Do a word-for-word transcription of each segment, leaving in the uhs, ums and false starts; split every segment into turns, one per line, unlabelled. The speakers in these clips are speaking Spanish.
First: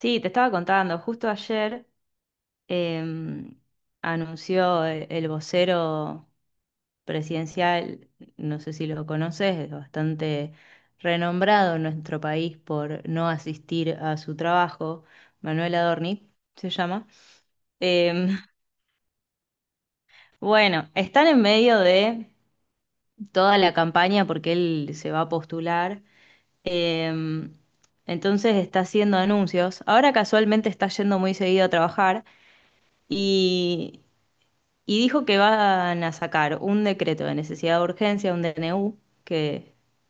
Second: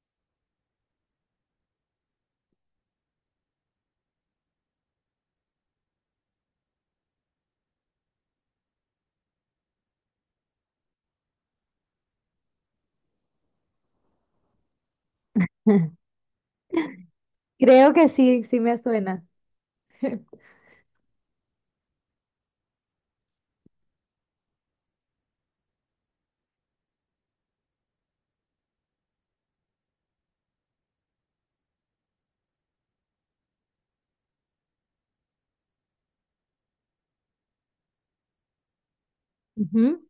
Sí, te estaba contando, justo ayer em, anunció e- el vocero presidencial. No sé si lo conoces, es bastante renombrado en nuestro país por no asistir a su trabajo, Manuel Adorni se llama.
Creo que
Em,
sí, sí me suena.
bueno, están en medio de toda la campaña porque él se va a postular. Em, entonces está haciendo anuncios. Ahora casualmente está yendo muy seguido a trabajar. y, y dijo que van a sacar un decreto de necesidad de urgencia, un D N U, que,
Ujú.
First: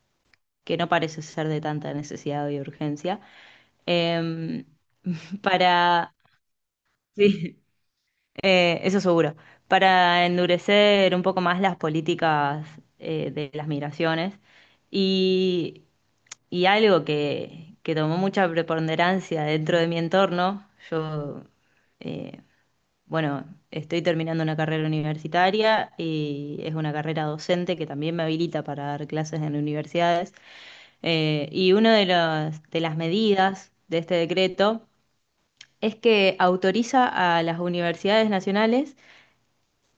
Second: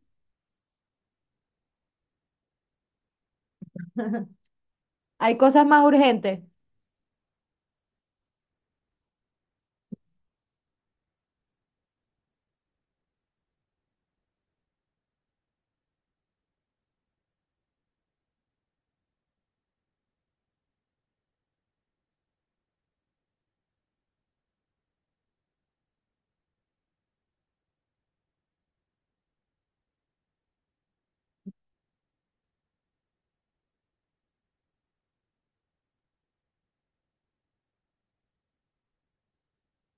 que no parece ser de tanta necesidad y urgencia, em,
Hay cosas más
para,
urgentes.
sí, eh, eso seguro, para endurecer un poco más las políticas eh, de las migraciones. Y, y algo que, que tomó mucha preponderancia dentro de mi entorno, yo... eh, bueno, estoy terminando una carrera universitaria y es una carrera docente que también me habilita para dar clases en universidades. Eh, y una de las, de las medidas de este decreto es que autoriza a las universidades nacionales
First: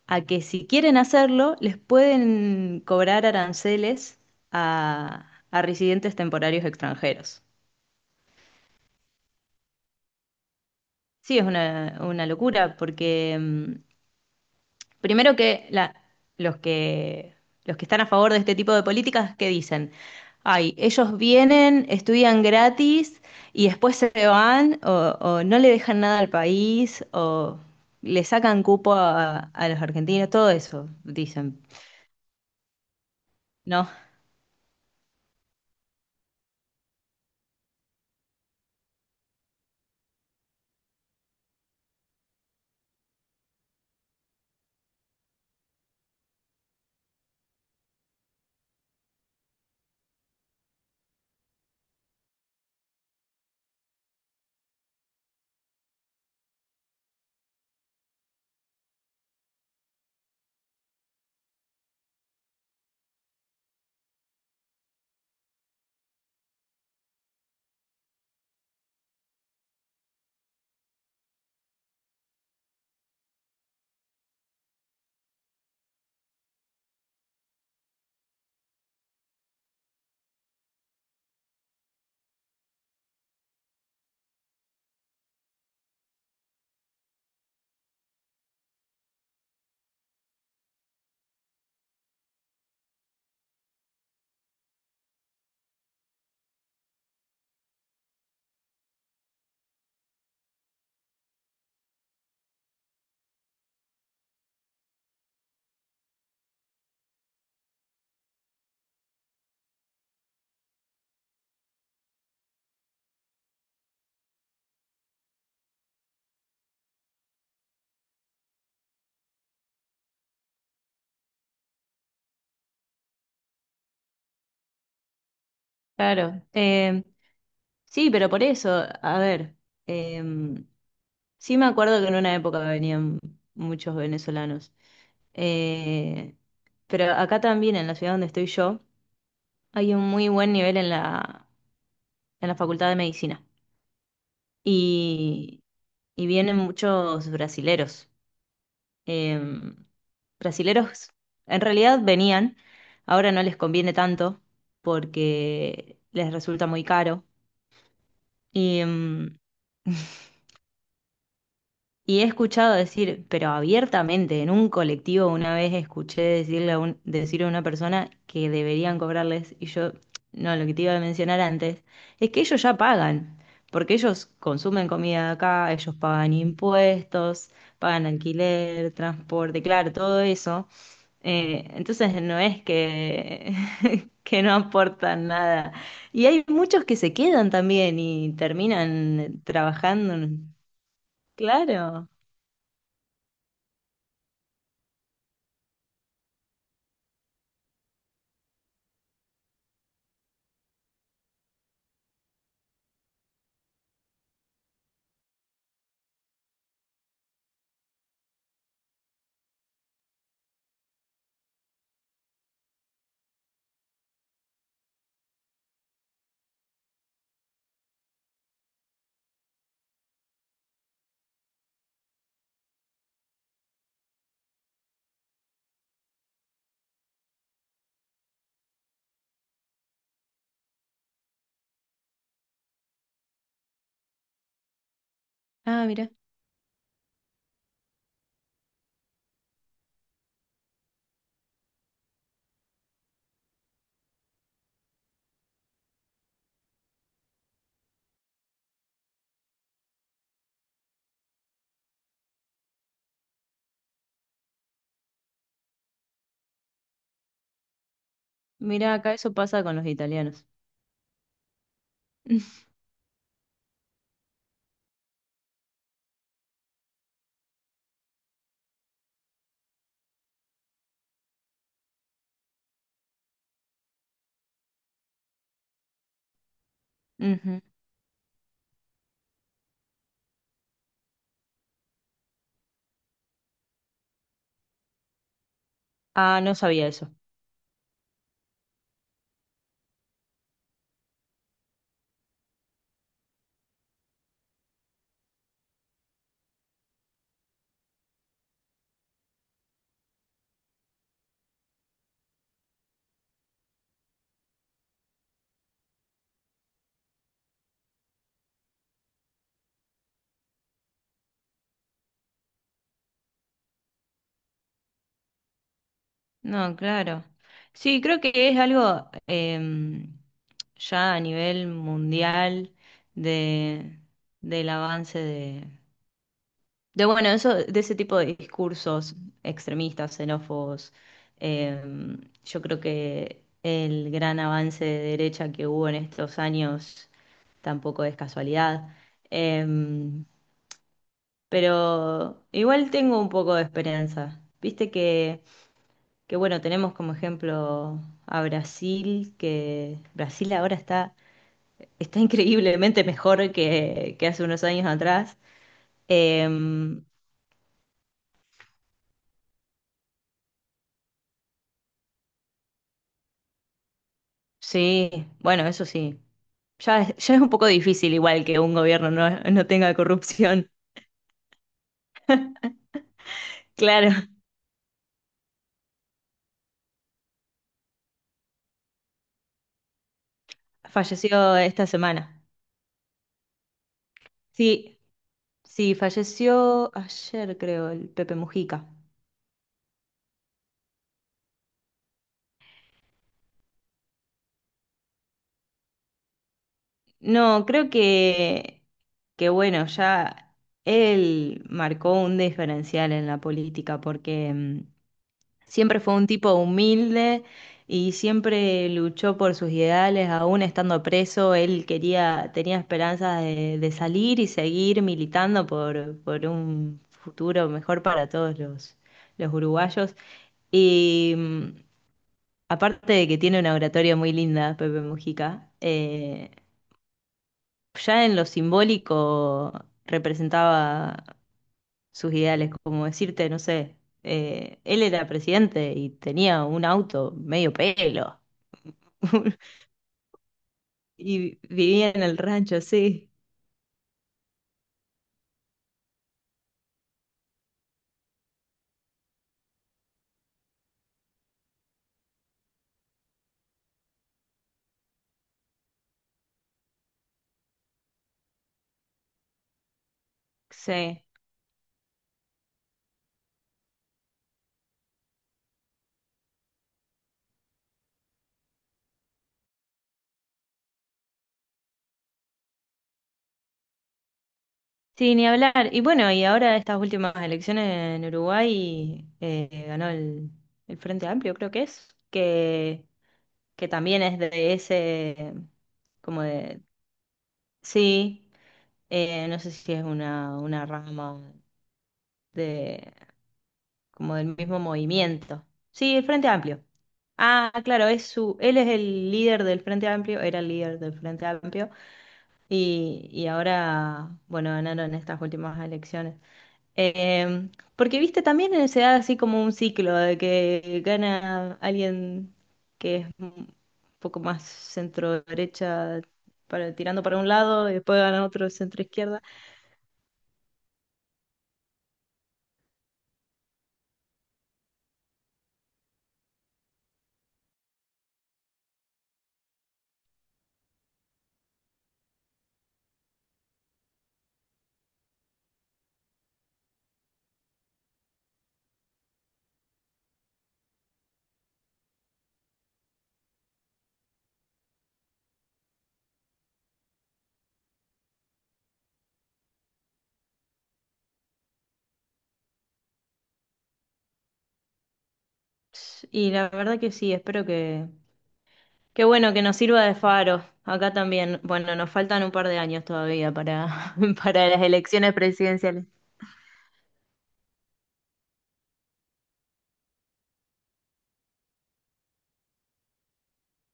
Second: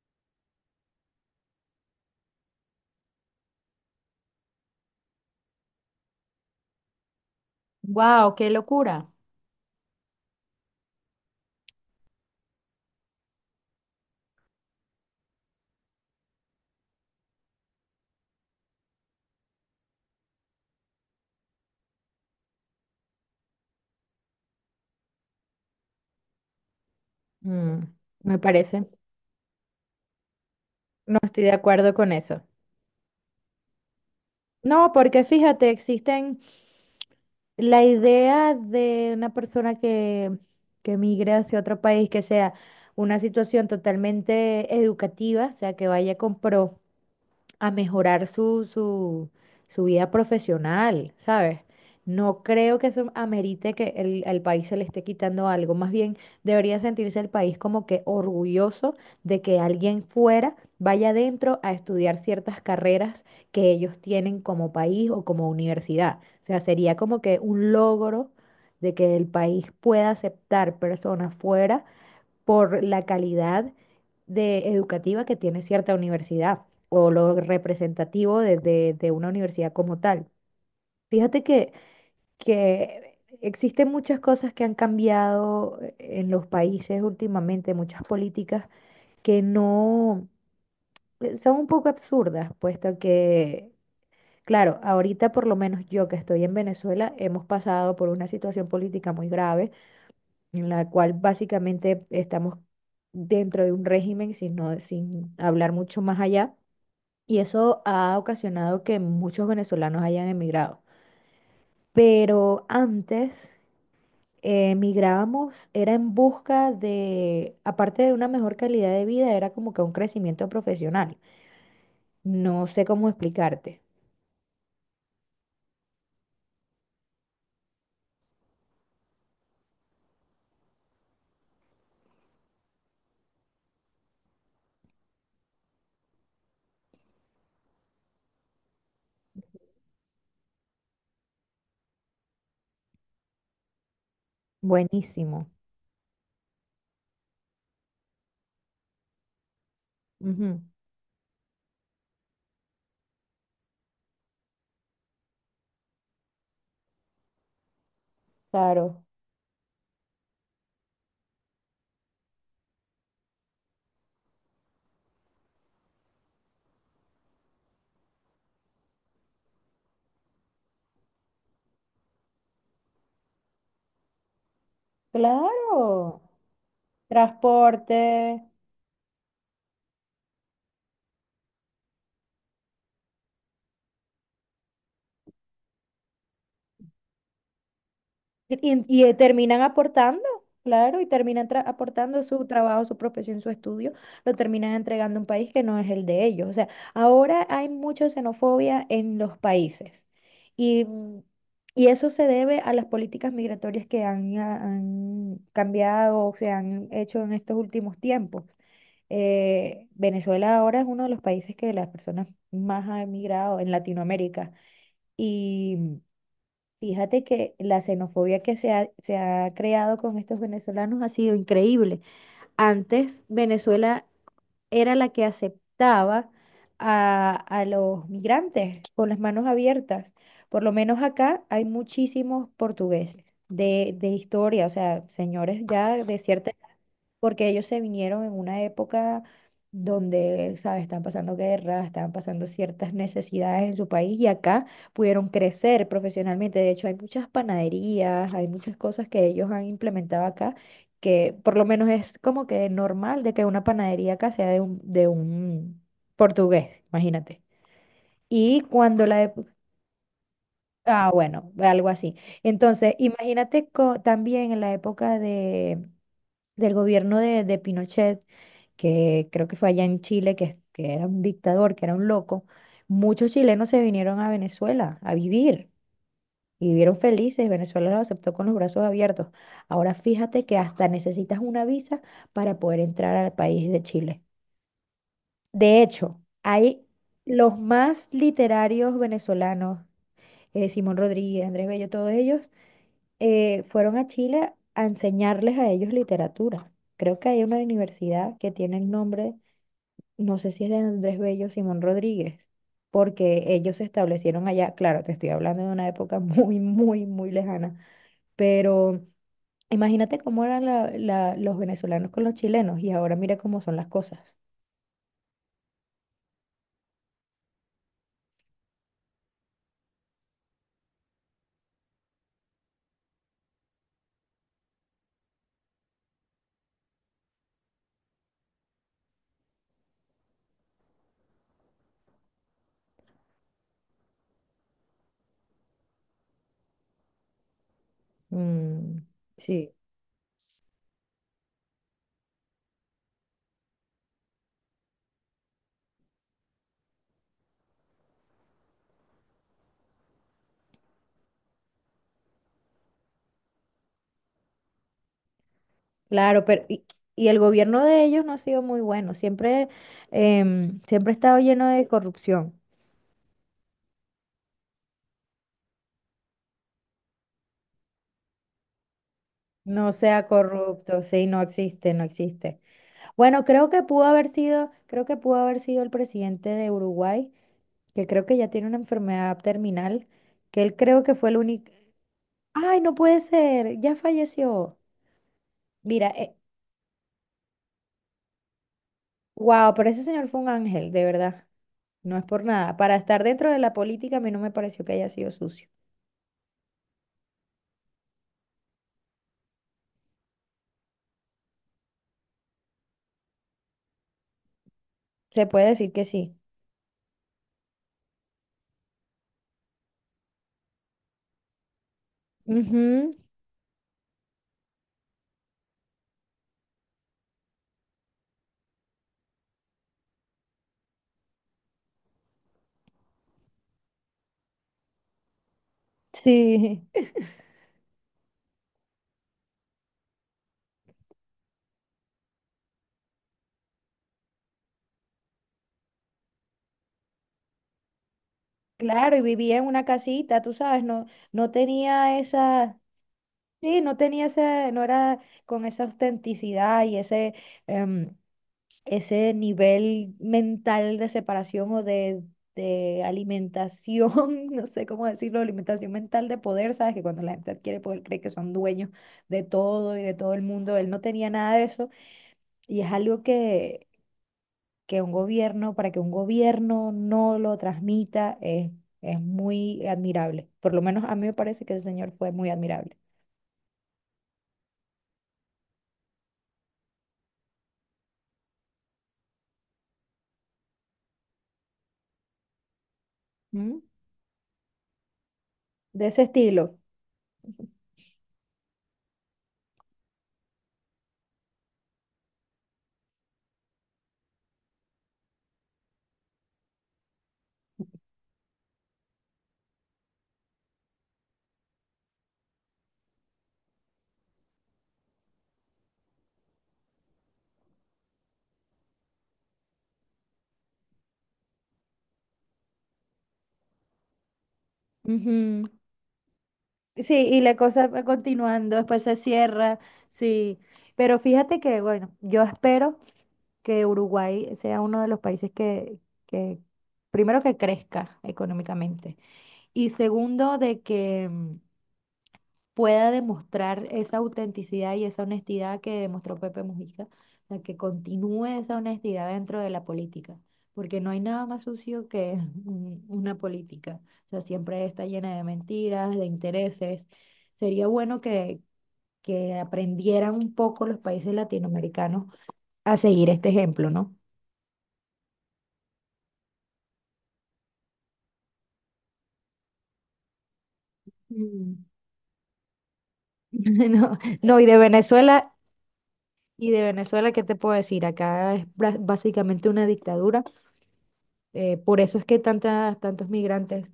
a que si quieren hacerlo, les pueden cobrar aranceles a, a residentes temporarios extranjeros.
¡Wow! ¡Qué locura!
Sí, es una, una locura porque mm, primero que la- los que los que están a favor de este tipo de políticas, ¿qué dicen? Ay, ellos vienen, estudian gratis y después se van o, o no le dejan nada al país o
Mm,
le
me
sacan
parece.
cupo a, a los argentinos, todo eso,
No estoy de
dicen.
acuerdo con eso.
No,
No, porque fíjate, existen la idea de una persona que, que, migre hacia otro país, que sea una situación totalmente educativa, o sea, que vaya con pro. A mejorar su, su, su vida profesional, ¿sabes? No creo que eso amerite que el, al país se le esté quitando algo. Más bien debería sentirse el país como que orgulloso de que alguien fuera vaya adentro a estudiar ciertas carreras que ellos tienen como país o como universidad. O sea, sería como que un logro de que el país pueda aceptar personas fuera por la calidad de educativa que tiene cierta universidad o lo representativo de, de- de una universidad como tal. Fíjate que, que existen muchas cosas que han cambiado en los países últimamente, muchas políticas que no eh, son un poco absurdas, puesto que, claro, ahorita por lo menos yo que estoy en Venezuela, hemos pasado por una situación política muy grave en la cual básicamente estamos dentro de un régimen, sin, no- sin hablar mucho más allá, y eso ha ocasionado que muchos venezolanos hayan emigrado. Pero antes eh, emigrábamos, era en busca de, aparte de una mejor calidad de vida, era como que un crecimiento profesional. No sé cómo explicarte.
claro. Eh, sí, pero por eso, a ver, eh, sí me acuerdo que en una época venían muchos venezolanos. Eh, pero acá también, en la ciudad donde estoy yo, hay un muy buen nivel en la, en la Facultad de Medicina
Buenísimo.
y, y vienen muchos brasileros. Em,
Ujú.
Brasileros en realidad venían, ahora no les conviene tanto porque les resulta muy caro. Y,
Claro,
em, Y he escuchado decir, pero abiertamente, en un colectivo una vez escuché decirle a un- decir a una persona que deberían cobrarles, y yo, no, lo que te iba a mencionar antes, es que ellos ya pagan, porque ellos consumen comida acá, ellos
claro.
pagan impuestos, pagan
Transporte,
alquiler, transporte, claro, todo eso. Eh, entonces no es que, que no aportan nada. Y hay muchos que se quedan también y
Y, y, eh,
terminan
terminan aportando,
trabajando.
claro, y terminan tra-
Claro.
aportando su trabajo, su profesión, su estudio, lo terminan entregando a un país que no es el de ellos. O sea, ahora hay mucha xenofobia en los países y, mm, y eso se debe a las políticas migratorias que han, ah, han cambiado o se han hecho en estos últimos tiempos. Eh, Venezuela ahora es uno de los países que las personas más han emigrado en Latinoamérica. Fíjate que la xenofobia que se ha, se ha creado con estos venezolanos ha sido increíble. Antes Venezuela era la que aceptaba a, a los migrantes con las manos abiertas. Por lo menos acá hay muchísimos portugueses de, de historia, o sea, señores
Ah,
ya
mira,
de cierta porque ellos se vinieron en una época donde, ¿sabes? Estaban pasando guerras, estaban pasando ciertas necesidades en su país y acá pudieron crecer profesionalmente. De hecho, hay muchas panaderías, hay muchas cosas que ellos han implementado acá, que por lo menos es como que normal de que una panadería acá sea de un, de un portugués, imagínate. Y
mira,
cuando
acá
la...
eso
ep-
pasa con los italianos.
Ah, bueno, algo así. Entonces, imagínate co- también en la época de, del gobierno de, de Pinochet, que creo que fue allá en Chile, que, que era un dictador, que era un loco, muchos chilenos se vinieron a Venezuela a vivir y vivieron felices.
Ujú.
Venezuela los aceptó con los brazos abiertos. Ahora fíjate que hasta necesitas una visa para poder entrar al país de Chile. De hecho,
Ah, no
hay
sabía eso.
los más literarios venezolanos, eh, Simón Rodríguez, Andrés Bello, todos ellos, eh, fueron a Chile a enseñarles a ellos literatura. Creo que hay una universidad que tiene el nombre no sé si es de Andrés Bello o Simón Rodríguez, porque ellos se establecieron allá, claro, te estoy hablando de una época muy, muy, muy lejana, pero imagínate cómo eran la- la- los venezolanos con los chilenos y ahora mira cómo son las cosas.
No, claro. Sí, creo que es algo em, ya a nivel mundial de, del avance de, de bueno, eso, de ese tipo de discursos extremistas, xenófobos. Em, yo creo que el gran avance de derecha que hubo en estos años tampoco es casualidad.
Mm, sí,
Em, Pero igual tengo un poco de esperanza. Viste que, que bueno, tenemos como ejemplo a Brasil, que Brasil ahora está, está increíblemente mejor que, que hace unos años atrás.
claro, pero y,
Em,
y el gobierno de ellos no ha sido muy bueno, siempre, em, siempre ha estado lleno de corrupción.
sí, bueno, eso sí. Ya es, ya es un poco difícil igual que un gobierno no, no
No
tenga
sea
corrupción.
corrupto, sí, no existe, no existe. Bueno, creo que pudo
Claro,
haber sido, creo que pudo haber sido el presidente de Uruguay, que creo que ya tiene una enfermedad terminal, que él creo que fue el
falleció
único.
esta semana.
¡Ay, no puede ser! Ya falleció.
Sí, sí,
Mira,
falleció ayer, creo, el Pepe Mujica.
wow, pero ese señor fue un ángel, de verdad. No es por nada. Para estar dentro de la política, a mí no me pareció que haya sido sucio.
No, creo que, que bueno, ya él marcó un diferencial en la política porque mm,
Se puede decir
siempre
que
fue un
sí.
tipo humilde y siempre luchó por sus ideales, aún estando preso, él quería, tenía
Ujú.
esperanzas de, de salir y seguir militando por, por un futuro mejor para todos los, los uruguayos. Y mm, Aparte de que tiene una oratoria muy linda, Pepe Mujica, eh,
Sí.
ya en lo simbólico representaba sus ideales, como decirte, no sé, eh, él era presidente y tenía un auto medio pelo
Claro, y vivía en una casita, tú sabes, no, no
y vivía
tenía
en el
esa,
rancho, sí,
sí, no tenía ese, no era con esa autenticidad y ese, em, ese nivel mental de separación o de, de alimentación, no sé cómo decirlo, alimentación mental de poder, ¿sabes? Que cuando la gente adquiere poder cree que son dueños de todo y de todo el mundo, él no
sí.
tenía nada de eso y es algo que, que un gobierno, para que un gobierno no lo transmita, es, es muy admirable. Por lo menos a mí me parece que ese señor fue muy admirable.
Sí, ni hablar. Y bueno, y ahora estas últimas elecciones en Uruguay eh, ganó el, el Frente Amplio, creo que es, que,
¿Mm?
que también es de ese,
De ese
como
estilo.
de, sí, eh, no sé si es una, una rama de, como del mismo movimiento. Sí, el Frente Amplio. Ah, claro, es su, él es el líder del Frente Amplio, era el líder del Frente Amplio y, y ahora, bueno, ganaron estas últimas elecciones. Eh, Porque, viste, también se da así como un ciclo de que gana alguien que es un poco más centro
Ujú.
derecha, para, tirando
Sí,
para
y
un
la cosa
lado, y
va
después gana otro
continuando,
centro
después se
izquierda.
cierra, sí. Pero fíjate que, bueno, yo espero que Uruguay sea uno de los países que, que primero que crezca económicamente y segundo de que mm, pueda demostrar esa autenticidad y esa honestidad que demostró Pepe Mujica, o sea, que continúe esa honestidad dentro de la política, porque no hay nada más sucio que un- una política, o sea, siempre está llena de mentiras, de intereses. Sería bueno que, que aprendieran un poco los países latinoamericanos a seguir este ejemplo, ¿no?
Y la verdad que sí, espero que, qué bueno que nos sirva de faro. Acá también,
Mm.
bueno, nos faltan un par de años todavía para,
No, no, y
para
de
las elecciones
Venezuela,
presidenciales.
y de Venezuela, ¿qué te puedo decir? Acá es bra- básicamente una dictadura. Eh, por eso es que tantas, tantos migrantes,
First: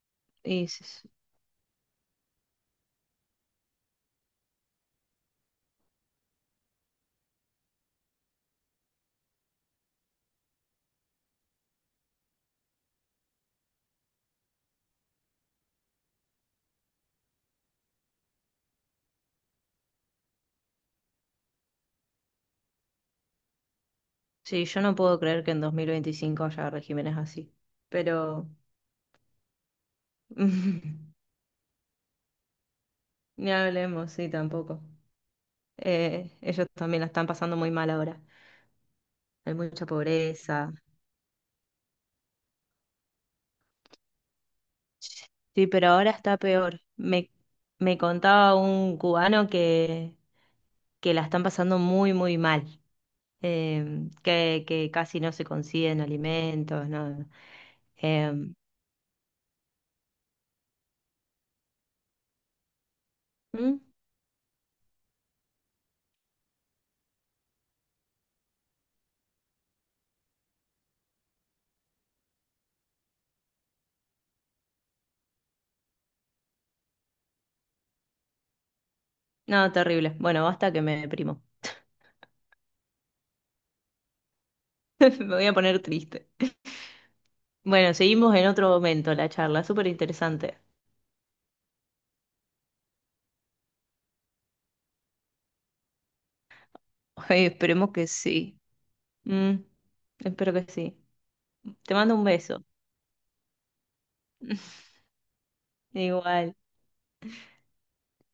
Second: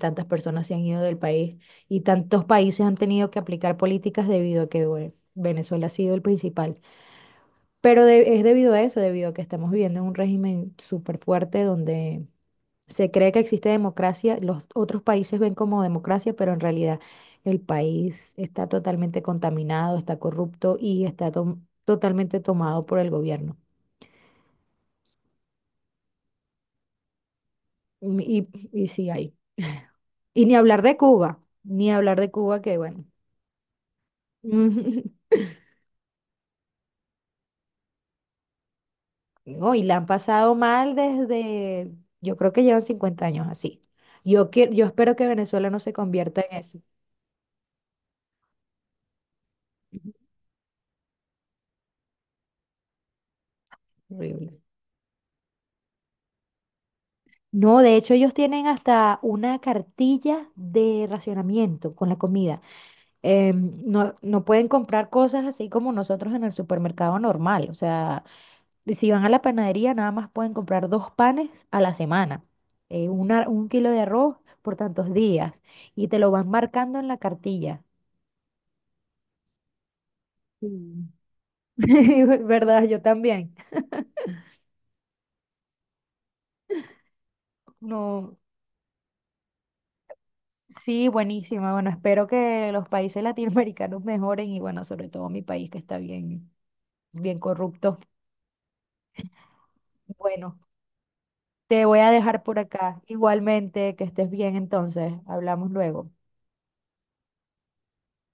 tantas
Y
personas se han ido
s-
del país y tantos países han tenido que aplicar políticas debido a que, bueno, Venezuela ha sido el principal. Pero de- es debido a eso, debido a que estamos viviendo en un régimen súper fuerte donde se cree que existe democracia, los otros países ven como democracia, pero en realidad el país está totalmente contaminado, está corrupto y está to- totalmente tomado por el gobierno.
sí, yo no puedo creer que en dos mil veinticinco haya regímenes así.
Y,
Pero
y y sí hay. Y ni hablar de Cuba, ni hablar de Cuba, que bueno,
ni hablemos, sí, tampoco.
Ujú.
Eh, ellos también la están pasando muy mal ahora. Hay
No, y
mucha
la han pasado
pobreza.
mal desde, yo creo que llevan cincuenta años así. Yo, que, yo espero que
Sí,
Venezuela no
pero
se
ahora está
convierta en eso.
peor. Me, me contaba un cubano que, que la están pasando muy, muy mal. em,
Horrible.
que, que casi no se consiguen alimentos, ¿no?
No, de hecho ellos
Em,
tienen hasta una cartilla de racionamiento con la comida. Em,
¿mm?
no, no pueden comprar cosas así como nosotros en el supermercado normal. O sea, si van a la panadería nada más pueden comprar dos panes a la semana, eh, una- un kilo de arroz por tantos días y te lo van marcando en la cartilla.
No, terrible. Bueno, basta que me
Sí.
deprimo.
¿Verdad? Yo también.
Me voy a poner triste. Bueno, seguimos
No,
en otro momento la charla, súper interesante.
sí, buenísima. Bueno, espero que los países latinoamericanos mejoren y bueno, sobre todo mi país que está bien, bien
Ay, esperemos
corrupto.
que sí. Mm, espero
Bueno,
que sí.
te
Te
voy a
mando un
dejar por
beso.
acá. Igualmente, que estés bien entonces. Hablamos luego.
Igual.